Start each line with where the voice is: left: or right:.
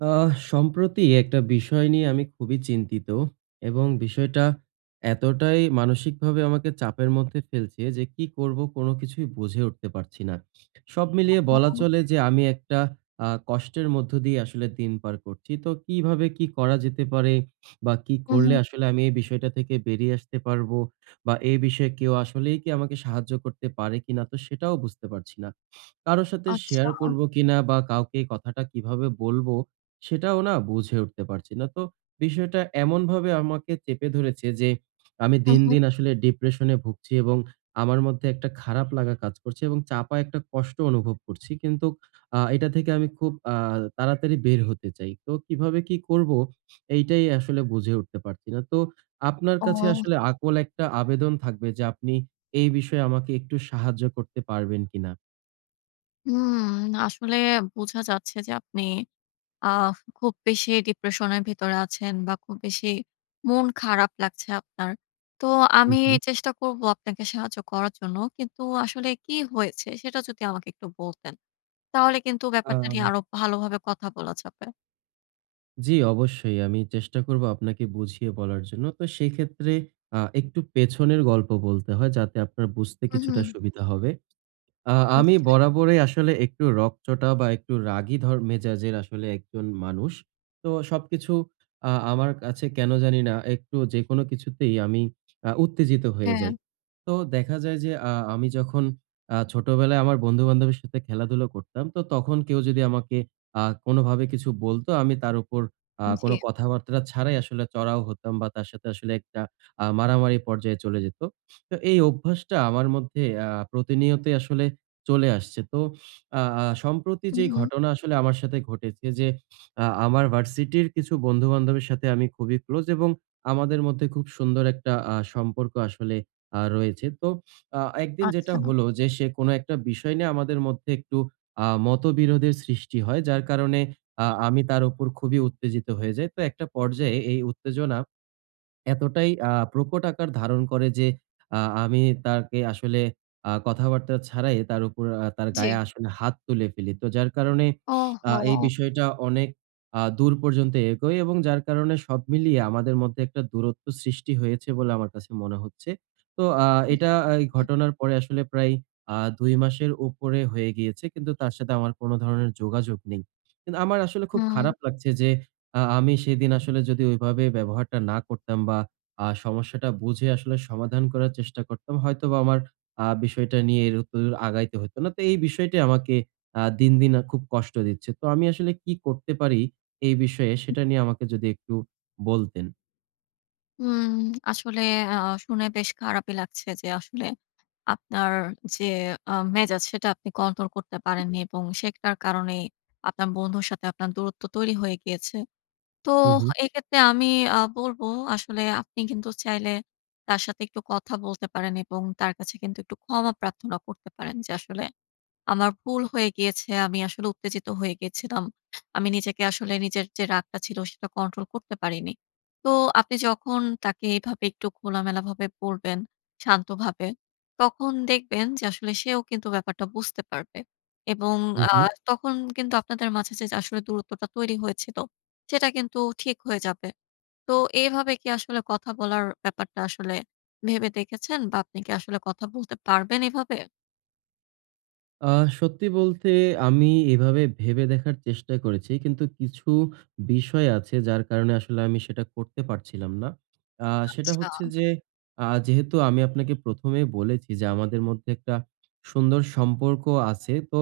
right: আহ! সম্প্রতি একটা বিষয় নিয়ে আমি খুবই চিন্তিত এবং বিষয়টা এতটাই মানসিকভাবে আমাকে চাপের মধ্যে ফেলছে যে, "কি করব? কোন কিছুই বুঝে উঠতে পারছি না!" সব মিলিয়ে বলা
left: উ-হুম।
right: চলে যে আমি একটা আ কষ্টের মধ্য দিয়ে আসলে দিন পার করছি। তো কিভাবে কি করা যেতে পারে বা কি
left: হু,
right: করলে
left: হুম।
right: আসলে আমি এই বিষয়টা থেকে বেরিয়ে আসতে পারবো? বা এই বিষয়ে কেউ আসলেই কি আমাকে সাহায্য করতে পারে কিনা তো সেটাও বুঝতে পারছি না। কারো সাথে
left: আচ্ছা।
right: শেয়ার করবো কিনা? বা কাউকে কথাটা কিভাবে বলব সেটাও না বুঝে উঠতে পারছি না। তো বিষয়টা এমনভাবে আমাকে চেপে ধরেছে যে আমি
left: হু,
right: দিন,
left: হুম।
right: দিন, আসলে ডিপ্রেশন এ ভুগছি এবং আমার মধ্যে একটা খারাপ লাগা কাজ করছে এবং চাপা একটা কষ্ট অনুভব করছি। কিন্তু আ এটা থেকে আমি খুব আ তাড়াতাড়ি বের হতে চাই। তো কিভাবে কি করবো? এইটাই আসলে বুঝে উঠতে পারছি না। তো আপনার কাছে
left: ও!
right: আসলে আকুল একটা আবেদন থাকবে যে আপনি এই বিষয়ে আমাকে একটু সাহায্য করতে পারবেন কিনা?
left: হুম না! আসলে বোঝা যাচ্ছে যে আপনি আ খুব বেশি ডিপ্রেশন এর ভেতরে আছেন বা খুব বেশি মন খারাপ লাগছে আপনার। তো
right: হুম,
left: আমি
right: হুম।
left: চেষ্টা করব আপনাকে সাহায্য করার জন্য। কিন্তু আসলে কি হয়েছে সেটা যদি আমাকে একটু বলতেন, তাহলে কিন্তু ব্যাপারটা নিয়ে
right: আ
left: আরো ভালোভাবে কথা বলা যাবে।
right: জি, অবশ্যই। আমি চেষ্টা করবো আপনাকে বুঝিয়ে বলার জন্য। তো সেইক্ষেত্রে আ একটু পেছনের গল্প বলতে হয় যাতে আপনার বুঝতে
left: হুম,
right: কিছুটা
left: হুম।
right: সুবিধা হবে। আ আমি
left: নিশ্চয়ই।
right: বরাবরই আসলে একটু রকচটা বা একটু রাগী ধর মেজাজের আসলে একজন মানুষ। তো সবকিছু আ আমার কাছে কেনো জানি না, একটু যেকোনো কিছুতেই আমি আ উত্তেজিত হয়ে যাই।
left: হ্যাঁ।
right: তো দেখা যায় যে, আ আমি যখন আ ছোটবেলায় আমার বন্ধু-বান্ধবের সাথে খেলাধুলা করতাম। তো তখন কেউ যদি আমাকে আ কোনভাবে কিছু বলতো আমি তার উপর আ কোন
left: জী।
right: কথাবার্তা ছাড়াই আসলে চড়াও হতাম বা তার সাথে আসলে একটা আ মারামারি পর্যায়ে চলে যেতো। তো এই অভ্যাসটা আমার মধ্যে আ প্রতিনিয়তই আসলে চলে আসছে। তো আ আ সম্প্রতি যে,
left: হুম, হুম।
right: ঘটনা আসলে আমার সাথে ঘটেছে যে, আ আমার ভার্সিটির কিছু বন্ধু-বান্ধবের সাথে আমি খুবই ক্লোজ এবং আমাদের মধ্যে খুব সুন্দর একটা আ সম্পর্ক আসলে আ রয়েছে। তো আ একদিন যেটা
left: আচ্ছা।
right: হলো যে, সে কোনো একটা বিষয় নিয়ে আমাদের মধ্যে একটু আ মতবিরোধের সৃষ্টি হয়। যার কারণে আ আমি তার উপর খুবই উত্তেজিত হয়ে যাই। তো একটা পর্যায়ে এই উত্তেজনা এতটাই আ প্রকট আকার ধারণ করে যে, আ আমি তাকে আসলে আ কথাবার্তা ছাড়াই তার উপর আ তার
left: জ্বী।
right: গায়ে আসলে হাত তুলে ফেলি। তো যার কারণে আ এই
left: ওহহো!
right: বিষয়টা অনেক আ দূর পর্যন্ত এগোই এবং যার কারণে সব মিলিয়ে আমাদের মধ্যে একটা দূরত্ব সৃষ্টি হয়েছে বলে আমার কাছে মনে হচ্ছে। তো আ
left: হুম,
right: এটা, এই
left: হ্যাঁ।
right: ঘটনার পরে আসলে প্রায় আ ২ মাসের উপরে হয়ে গেল। কিন্তু তার সাথে আমার কোনো ধরনের যোগাযোগ নেই। কিন্তু আমার আসলে খুব
left: হ্যাঁ।
right: খারাপ লাগছে যে, আ আমি সেদিন আসলে যদি ঐভাবে ব্যবহারটা না করতাম বা আ সমস্যাটা বুঝে আসলে সমাধান করার চেষ্টা করতাম হয়তোবা আমার আ বিষয়টা নিয়ে এর উত্ত আগাইতে হইত না। তো, এই বিষয়টি আমাকে আ দিন, দিন আ খুব কষ্ট দিচ্ছে। তো আমি আসলে কি করতে পারি এই বিষয়ে
left: হুম।
right: সেটা নিয়ে আমাকে যদি একটু বলতেন।
left: উম আসলে আ আ শুনে বেশ খারাপই লাগছে যে, আসলে আপনার যে আ মেজাজ সেটা আপনি কন্ট্রোল করতে পারেননি এবং সেটার কারণেই আপনার বন্ধুর সাথে আপনার দূরত্ব তৈরি হয়ে গিয়েছে। তো
right: উহু।
left: এক্ষেত্রে আমি আ বলব, আসলে আপনি কিন্তু চাইলে তার সাথে একটু কথা বলতে পারেন এবং তার কাছে কিন্তু, একটু ক্ষমা প্রার্থনা করতে পারেন যে, "আসলে আমার ভুল হয়ে গিয়েছে। আমি আসলে উত্তেজিত হয়ে গিয়েছিলাম। আমি নিজেকে আসলে, নিজের যে রাগটা ছিল, সেটা কন্ট্রোল করতে পারিনি।" তো আপনি যখন তাকে এভাবে একটু খোলামেলাভাবে বলবেন, শান্তভাবে, তখন দেখবেন যে আসলে সেও কিন্তু ব্যাপারটা বুঝতে পারবে। এবং আ
right: উহু।
left: তখন কিন্তু আপনাদের মাঝে যে, আসলে দূরত্বটা তৈরি হয়েছিল সেটা কিন্তু, ঠিক হয়ে যাবে। তো এভাবে কি আসলে কথা বলার ব্যাপারটা আসলে ভেবে দেখেছেন বা আপনি কি আসলে কথা বলতে পারবেন এভাবে?
right: আহ সত্যি বলতে, আমি এভাবে ভেবে দেখার চেষ্টা করেছি, কিন্তু, কিছু বিষয় আছে, যার কারণে আসলে আমি সেটা করতে পারছিলাম না। আহ সেটা
left: আচ্ছা।
right: হচ্ছে যে, আহ যেহেতু আমি আপনাকে ১ম এ বলেছি যে, আমাদের মধ্যে একটা সুন্দর সম্পর্ক আছে। তো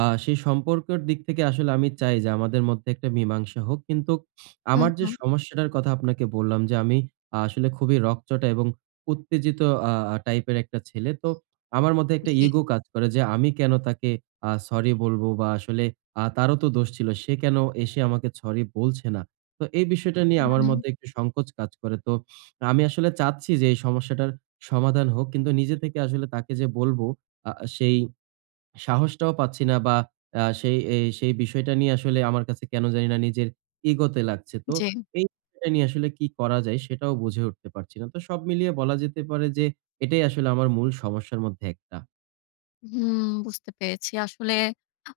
right: আহ সেই সম্পর্কের দিক থেকে আসলে আমি চাই যে, আমাদের মধ্যে একটা মীমাংসা হোক। কিন্তু
left: হুম,
right: আমার যে
left: হু।
right: সমস্যাটার কথা আপনাকে বললাম যে, আমি আ আসলে খুবই রগচটা এবং উত্তেজিত আ আ টাইপের একটা ছেলে। তো আমার মধ্যে একটা
left: জি।
right: ইগো কাজ করে যে, "আমি কেন তাকে আ সরি বলবো? বা আসলে আ তারও তো দোষ ছিল। সে কেন এসে আমাকে সরি বলছে না?" তো এই বিষয়টা নিয়ে
left: হুম,
right: আমার
left: হুম।
right: মধ্যে একটু সংকোচ কাজ করে। তো আমি আসলে চাচ্ছি যে, এই সমস্যাটার সমাধান হোক। কিন্তু, নিজে থেকে আসলে তাকে যে বলব আ সেই সাহসটাও পাচ্ছি না বা আ সেই এই সেই বিষয়টা নিয়ে আসলে আমার কাছে কেন জানিনা নিজের, ইগো তে লাগছে। তো
left: জি।
right: এই বিষয়টা নিয়ে আসলে কি করা যায়? সেটাও বুঝে উঠতে পারছি না। তো সব মিলিয়ে বলা যেতে পারে যে, এটাই আসলে আমার মূল সমস্যার মধ্যে একটা।
left: হুম, বুঝতে পেরেছি। আসলে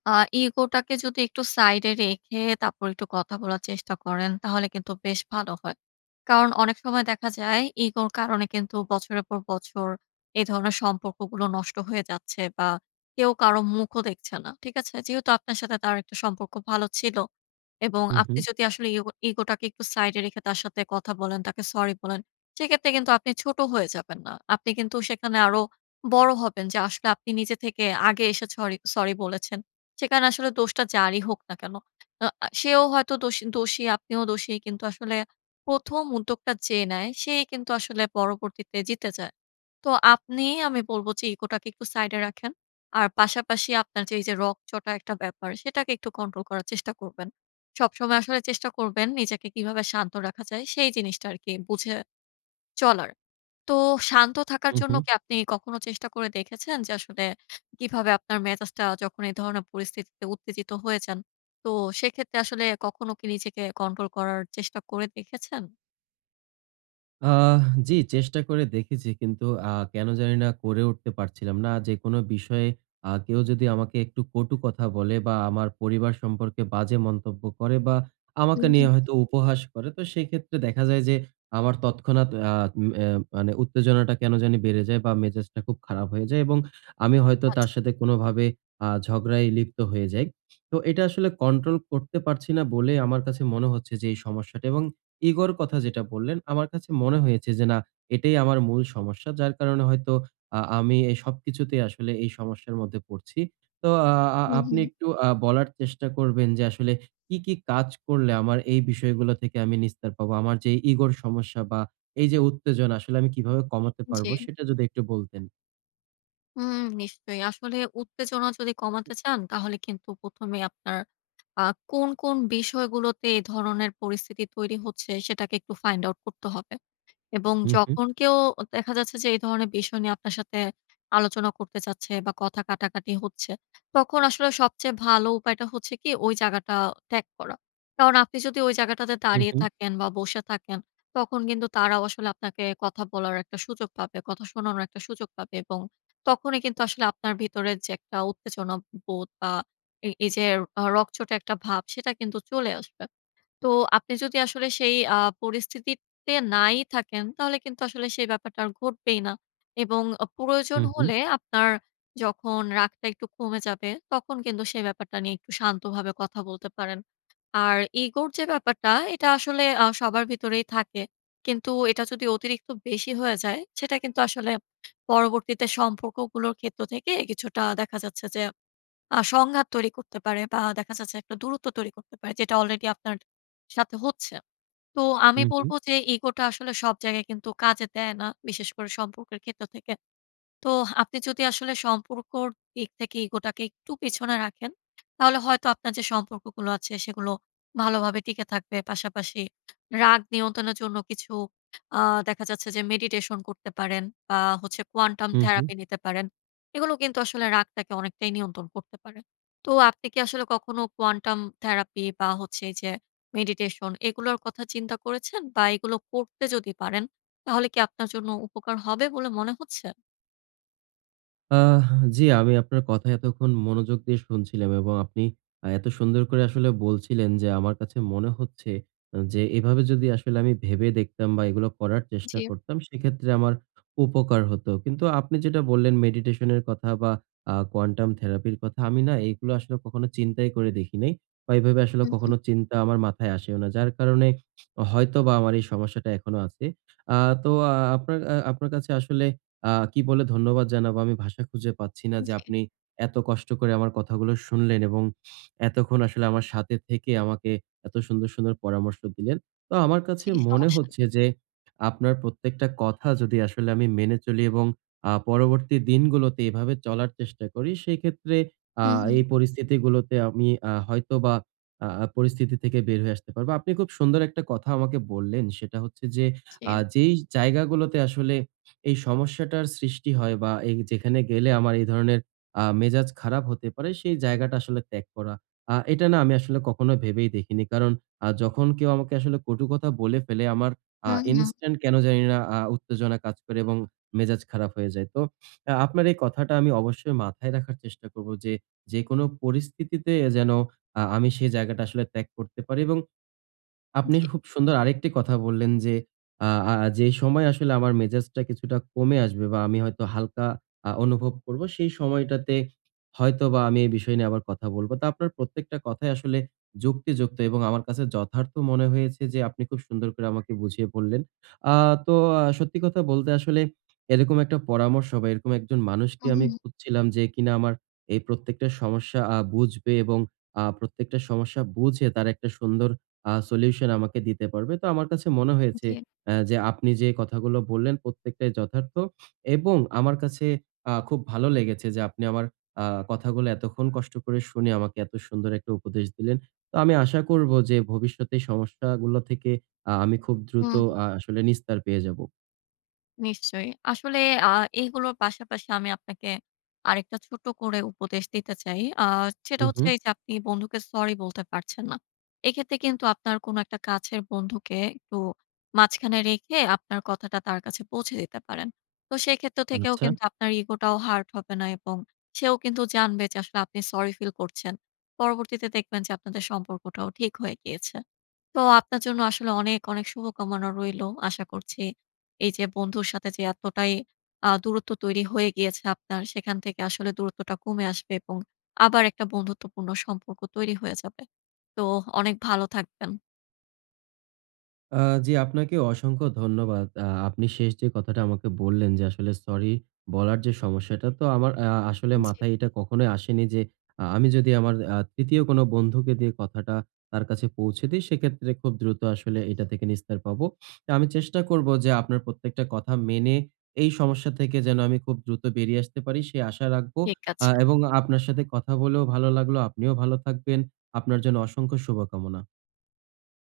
left: আ ইগোটাকে যদি একটু সাইডে রেখে তারপর একটু কথা বলার চেষ্টা করেন, তাহলে কিন্তু বেশ ভালো হয়। কারণ অনেক সময় দেখা যায় ইগোর কারণে কিন্তু বছরের পর বছর এ ধরনের সম্পর্কগুলো নষ্ট হয়ে যাচ্ছে বা কেউ কারো মুখও দেখছে না। ঠিক আছে? যেহেতু আপনার সাথে তার একটা সম্পর্ক ভালো ছিল এবং
right: হু,
left: আপনি
right: হু।
left: যদি আসলে ইগো ইগোটাকে একটু সাইডে রেখে তার সাথে কথা বলেন, তাকে সরি বলেন, সেই ক্ষেত্রে কিন্তু আপনি ছোট হয়ে যাবেন না। আপনি কিন্তু সেখানে আরো বড় হবেন, যে আসলে আপনি নিজে থেকে আগে এসে সরি- সরি বলেছেন। সেখানে আসলে দোষটা যারই হোক না কেন। আ অ্যা সেও হয়তো দোষী, দোষী। আপনিও দোষী। কিন্তু আসলে ১ম উদ্যোগটা যে নেয়, সেই কিন্তু আসলে পরবর্তীতে জিতে যায়। তো আপনি, আমি বলব যে, ইগোটাকে একটু সাইডে রাখেন। আর পাশাপাশি আপনার যে এই যে রগচটা একটা ব্যাপার, সেটাকে একটু কন্ট্রোল করার চেষ্টা করবেন। সবসময় আসলে চেষ্টা করবেন নিজেকে কীভাবে শান্ত রাখা যায়, সেই জিনিসটা আরকি বুঝে চলার। তো শান্ত থাকার
right: হু,
left: জন্য
right: হু।
left: কি আপনি কখনো চেষ্টা করে দেখেছেন? যে আসলে কিভাবে আপনার মেজাজটা যখন এ ধরনের পরিস্থিতিতে উত্তেজিত হয়ে যান, তো সেক্ষেত্রে আসলে কখনো কি নিজেকে কন্ট্রোল করার চেষ্টা করে দেখেছেন?
right: আহ! জি চেষ্টা করে দেখেছি। কিন্তু আ কেন জানি না করে উঠতে পারছিলাম না। যেকোন বিষয়ে আ কেউ যদি আমাকে একটু কটু কথা বলে বা আমার পরিবার সম্পর্কে বাজে মন্তব্য করে বা
left: হু,
right: আমাকে
left: হুম।
right: নিয়ে হয়তো উপহাস করে। তো সেক্ষেত্রে দেখা যায় যে, আমার তৎক্ষণাৎ আ উ এ্যা মানে উত্তেজনাটা কেন জানি বেড়ে যায় বা মেজাজটা খুব খারাপ হয়ে যায়। এবং আমি হয়তো
left: আচ্ছা।
right: তার সাথে কোনোভাবে আ ঝগড়ায় লিপ্ত হয়ে যাই। তো এটা আসলে কন্ট্রোল করতে পারছি না বলেই আমার কাছে মনে হচ্ছে যে এই সমস্যাটা। এবং ইগোর কথা যেটা বললেন, আমার কাছে মনে হয়েছে যে না এটাই আমার মূল সমস্যা। যার কারণে হয়তো আ আমি এ সবকিছুতেই আসলে এই সমস্যার মধ্যে পড়ছি। তো আ
left: হু,
right: আপনি
left: হুম।
right: একটু আ বলার চেষ্টা করবেন যে আসলে কি, কি, কাজ করলে আমার এই বিষয়গুলো থেকে আমি নিস্তার পাবো। আমার যে ইগোর সমস্যা বা এই যে উত্তেজনা আসলে আমি কিভাবে কমাতে পারবো
left: জি।
right: সেটা যদি একটু বলতেন।
left: হুম নিশ্চয়ই। আসলে উত্তেজনা যদি কমাতে চান তাহলে কিন্তু ১ম এ আপনার আ কোন, কোন, বিষয়গুলোতে এ ধরনের পরিস্থিতি তৈরি হচ্ছে সেটাকে একটু Find Out করতে হবে। এবং
right: হু, হুম।
left: যখন কেউ দেখা যাচ্ছে যে এই ধরনের বিষয় নিয়ে আপনার সাথে আলোচনা করতে চাচ্ছে বা কথা কাটাকাটি হচ্ছে, তখন আসলে সবচেয়ে ভালো উপায়টা হচ্ছে কি ওই জায়গাটা ত্যাগ করা। কারণ আপনি যদি ওই জায়গাটাতে
right: হু,
left: দাঁড়িয়ে
right: হুম।
left: থাকেন বা বসে থাকেন তখন কিন্তু তারাও আসলে আপনাকে কথা বলার একটা সুযোগ পাবে। কথা শোনানোর একটা সুযোগ পাবে। এবং তখনই কিন্তু আসলে আপনার ভিতরে যে একটা উত্তেজনা বোধ বা এই, এই, যে অ রগচটা একটা ভাব সেটা কিন্তু চলে আসবে। তো আপনি যদি আসলে সেই আ পরিস্থিতিতে নাই থাকেন তাহলে কিন্তু সেই ব্যাপারটা আর ঘটবেই না। এবং অ প্রয়োজন
right: হু, হুম।
left: হলে আপনার যখন রাগটা একটু কমে যাবে তখন কিন্তু সেই ব্যাপারটা নিয়ে একটু শান্তভাবে কথা বলতে পারেন। আর ইগোর যে ব্যাপারটা এটা আসলে আ সবার ভিতরেই থাকে। কিন্তু এটা যদি অতিরিক্ত বেশি হয়ে যায় সেটা কিন্তু আসলে পরবর্তীতে সম্পর্কগুলোর ক্ষেত্র থেকে কিছুটা দেখা যাচ্ছে যে আ সংঘাত তৈরি করতে পারে বা দেখা যাচ্ছে একটা দূরত্ব তৈরি করতে পারে। যেটা অলরেডি আপনার সাথে হচ্ছে। তো
right: হু,
left: আমি
right: হুম।
left: বলব যে ইগোটা আসলে সব জায়গায় কিন্তু কাজে দেয় না। বিশেষ করে সম্পর্কের ক্ষেত্র থেকে। তো আপনি যদি আসলে সম্পর্কর দিক থেকে ইগো টাকে একটু পেছনে রাখেন তাহলে হয়তো আপনার যে সম্পর্কগুলো আছে সেগুলো ভালোভাবে টিকে থাকবে। পাশাপাশি রাগ নিয়ন্ত্রণের জন্য কিছু আ দেখা যাচ্ছে যে মেডিটেশন করতে পারেন বা হচ্ছে Quantum
right: হু, হুম।
left: Therapy নিতে পারেন। এগুলো কিন্তু আসলে রাগটাকে অনেকটাই নিয়ন্ত্রণ করতে পারে। তো আপনি কি আসলে কখনো Quantum Therapy বা হচ্ছে এই যে Meditation এগুলোর কথা চিন্তা করেছেন? বা এগুলো করতে যদি পারেন তাহলে কি আপনার জন্য উপকার হবে বলে মনে হচ্ছে?
right: আ জি আমি আপনার কথা এতক্ষণ মনোযোগ দিয়ে শুনছিলাম এবং আপনি অ্যা এত সুন্দর করে আসলে বলছিলেন যে, আমার কাছে মনে হচ্ছে অ্যা যে, এভাবে যদি আসলে আমি ভােবে দেখতাম বা এগুলো করার চেষ্টা
left: জি।
right: করতাম, সেক্ষেত্রে আমর উপকার হতো। কিন্তু আপনি যেটা বল্লেন, meditation এর কথা বা আ quantum therapy র কথা। আমি না এইগুলো আসলে কখনো চিন্তাই করে দেখিনি বা এভাবে আসলে
left: হুম, হুম।
right: কখনো চিন্তা আমার মাথায় আসেও না। যার কারণে অ হয়তোবা আমার এই সমস্যাটা এখনো আছে। আ তো আ আপনার অ্যা আপনার কাছে আসলে আ কি বলে ধন্যবাদ জানাবো? আমি ভাষা খুঁজে পাচ্ছি না যে,
left: জি।
right: আপনি এত কষ্ট করে আমার কথাগুলো শুনলেন এবং এতক্ষণ আসলে আমার সাথে থেকে আমাকে এত সুন্দর, সুন্দর পরামর্শ দিলেন। তো আমার কাছে
left: জি
right: মনে
left: সমস্যা
right: হচ্ছে
left: নেই।
right: যে, আপনার প্রত্যেকটা কথা যদি আসলে আমি মেনে চলি এবং আ পরবর্তী দিনগুলোতে এভাবে চলার চেষ্টা করি, সেইক্ষেত্রে আ
left: হু,
right: এই
left: হু।
right: পরিস্থিতিগুলোতে আমি আ হয়তোবা আ পরিস্থিতি থেকে বের হয়ে আসতে পারবো। আপনি খুব সুন্দর একটা কথা আমাকে বললেন। সেটা হচ্ছে যে, "আ
left: জি।
right: যেই জায়গাগুলোতে আসলে এই সমস্যাটার সৃষ্টি হয় বা, এই যেখানে গেলে আমার এই ধরনের আ মেজাজ খারাপ হতে পারে, সেই জায়গাটা আসলে ত্যাগ করা।" আ এটা না আমি আসলে কখনো ভেবেই দেখিনি। কারণ, আ যখন কেউ আমাকে আসলে কটু কথা বলে ফেলে, আমার আ
left: হু, হু।
right: instant কেন জানিনা আ উত্তেজনা কাজ করে এবং মেজাজ খারাপ হয়ে যায়। তো আ আপনার এই কথাটা আমি অবশ্যই মাথায় রাখার চেষ্টা করবো। যে যেকোনো পরিস্থিতিতে এ যেন আ আমি সেই জায়গাটা আসলে ত্যাগ করতে পারি এবং আপনি
left: জি।
right: খুব সুন্দর আরেকটি কথা বললেন যে, "আ আ যে সময় আসলে আমার মেজাজটা কিছুটা কমে আসবে বা, আমি হয়তো হালকা আ অনুভব করবো, সেই সময়টাতে হয়তোবা আমি এই বিষয় নিয়ে আবার কথা বলবো।" তা আপনার প্রত্যেকটা কথাই আসলে যুক্তিযুক্ত এবং আমার কাছে যথার্থ মনে হয়েছে যে, আপনি খুব সুন্দর করে আমাকে বুঝিয়ে বললেন। আ তো আ সত্যি কথা বলতে আসলে এরকম একটা পরামর্শ বা, এরকম একজন মানুষকে
left: হু,
right: আমি
left: হু।
right: খুঁজছিলাম। যে কিনা আমার এই প্রত্যেকটা সমস্যা আ বুঝবে এবং আ প্রত্যেকটা সমস্যা বুঝে তার একটা সুন্দর আ সলিউশন আমাকে দিতে পারবে। তো আমার কাছে মনে হয়েছে
left: জি।
right: এ যে আপনি যে কথাগুলো বললেন, প্রত্যেকটাই যথার্থ এবং আমার কাছে আ খুব ভালো লেগেছে যে, আপনি আমার আ কথাগুলো এতক্ষণ কষ্ট করে শুনে আমাকে এত সুন্দর একটা উপদেশ দিলেন। তো আমি আশা করবো যে, ভবিষ্যতে সমস্যাগুলো থেকে আ আমি খুব দ্রুত
left: হুম।
right: আ আসলে নিস্তার পেয়ে যাবো।
left: নিশ্চয়ই। আসলে আ এগুলো পাশাপাশি আমি আপনাকে আরেকটা ছোট করে উপদেশ দিতে চাই। আ
right: হু,
left: সেটা হচ্ছে
right: হুম।
left: এইযে আপনি বন্ধুকে সরি বলতে পারছেন না। এক্ষেত্রে কিন্তু আপনার কোন একটা কাছের বন্ধুকে একটু মাঝখানে রেখে আপনার কথাটা তার কাছে পৌঁছে দিতে পারেন। তো সেক্ষেত্র থেকেও
right: আচ্ছা।
left: কিন্তু আপনার ইগোটাও হার্ট হবে না এবং সেও কিন্তু জানবে। আসলে আপনি সরি ফিল করছেন। পরবর্তীতে দেখবেন যে, আপনাদের সম্পর্কটাও ঠিক হয়ে গিয়েছে। তো আপনার জন্য আসলে অনেক, অনেক শুভকামনা রইলো। আশা করছি এইযে বন্ধুর সাথে যে, এতটাই আ দূরত্ব তৈরি হয়ে গিয়েছে আপনার সেখান থেকে আসলে দূরত্বটা কমে আসবে এবং আবার একটা বন্ধুত্বপূর্ণ সম্পর্ক তৈরি হয়ে যাবে। তো অনেক ভালো থাকবেন।
right: আ জি, আপনাকে অসংখ্য ধন্যবাদ। আ আপনি শেষ যে, কথাটা আমাকে বললেন যে, আসলে সরি বলার যে, সমস্যাটা তো আমার আ আসলে
left: জি।
right: মাথায় এটা কখনোই আসেনি। যে, আ আমি যদি আমার আ তৃতীয় কোন বন্ধুকে দিয়ে কথাটা তার কাছে পৌঁছে দেই। সেক্ষেত্রে খুব দ্রুত আসলে এটা থেকে নিস্তার পাবো। আমি চেষ্টা করবো যে, আপনার প্রত্যেকটা কথা মেনে এই সমস্যা থেকে যেনো আমি খুব দ্রুত বেরিয়ে আসতে পারি সে আশা রাখবো।
left: ঠিক
right: আ
left: আছে।
right: এবং আপনার সাথে কথা বলেও ভালো লাগলো। আপনিও ভালো থাকবেন। আপনার জন্য অসংখ্য শুভকামনা।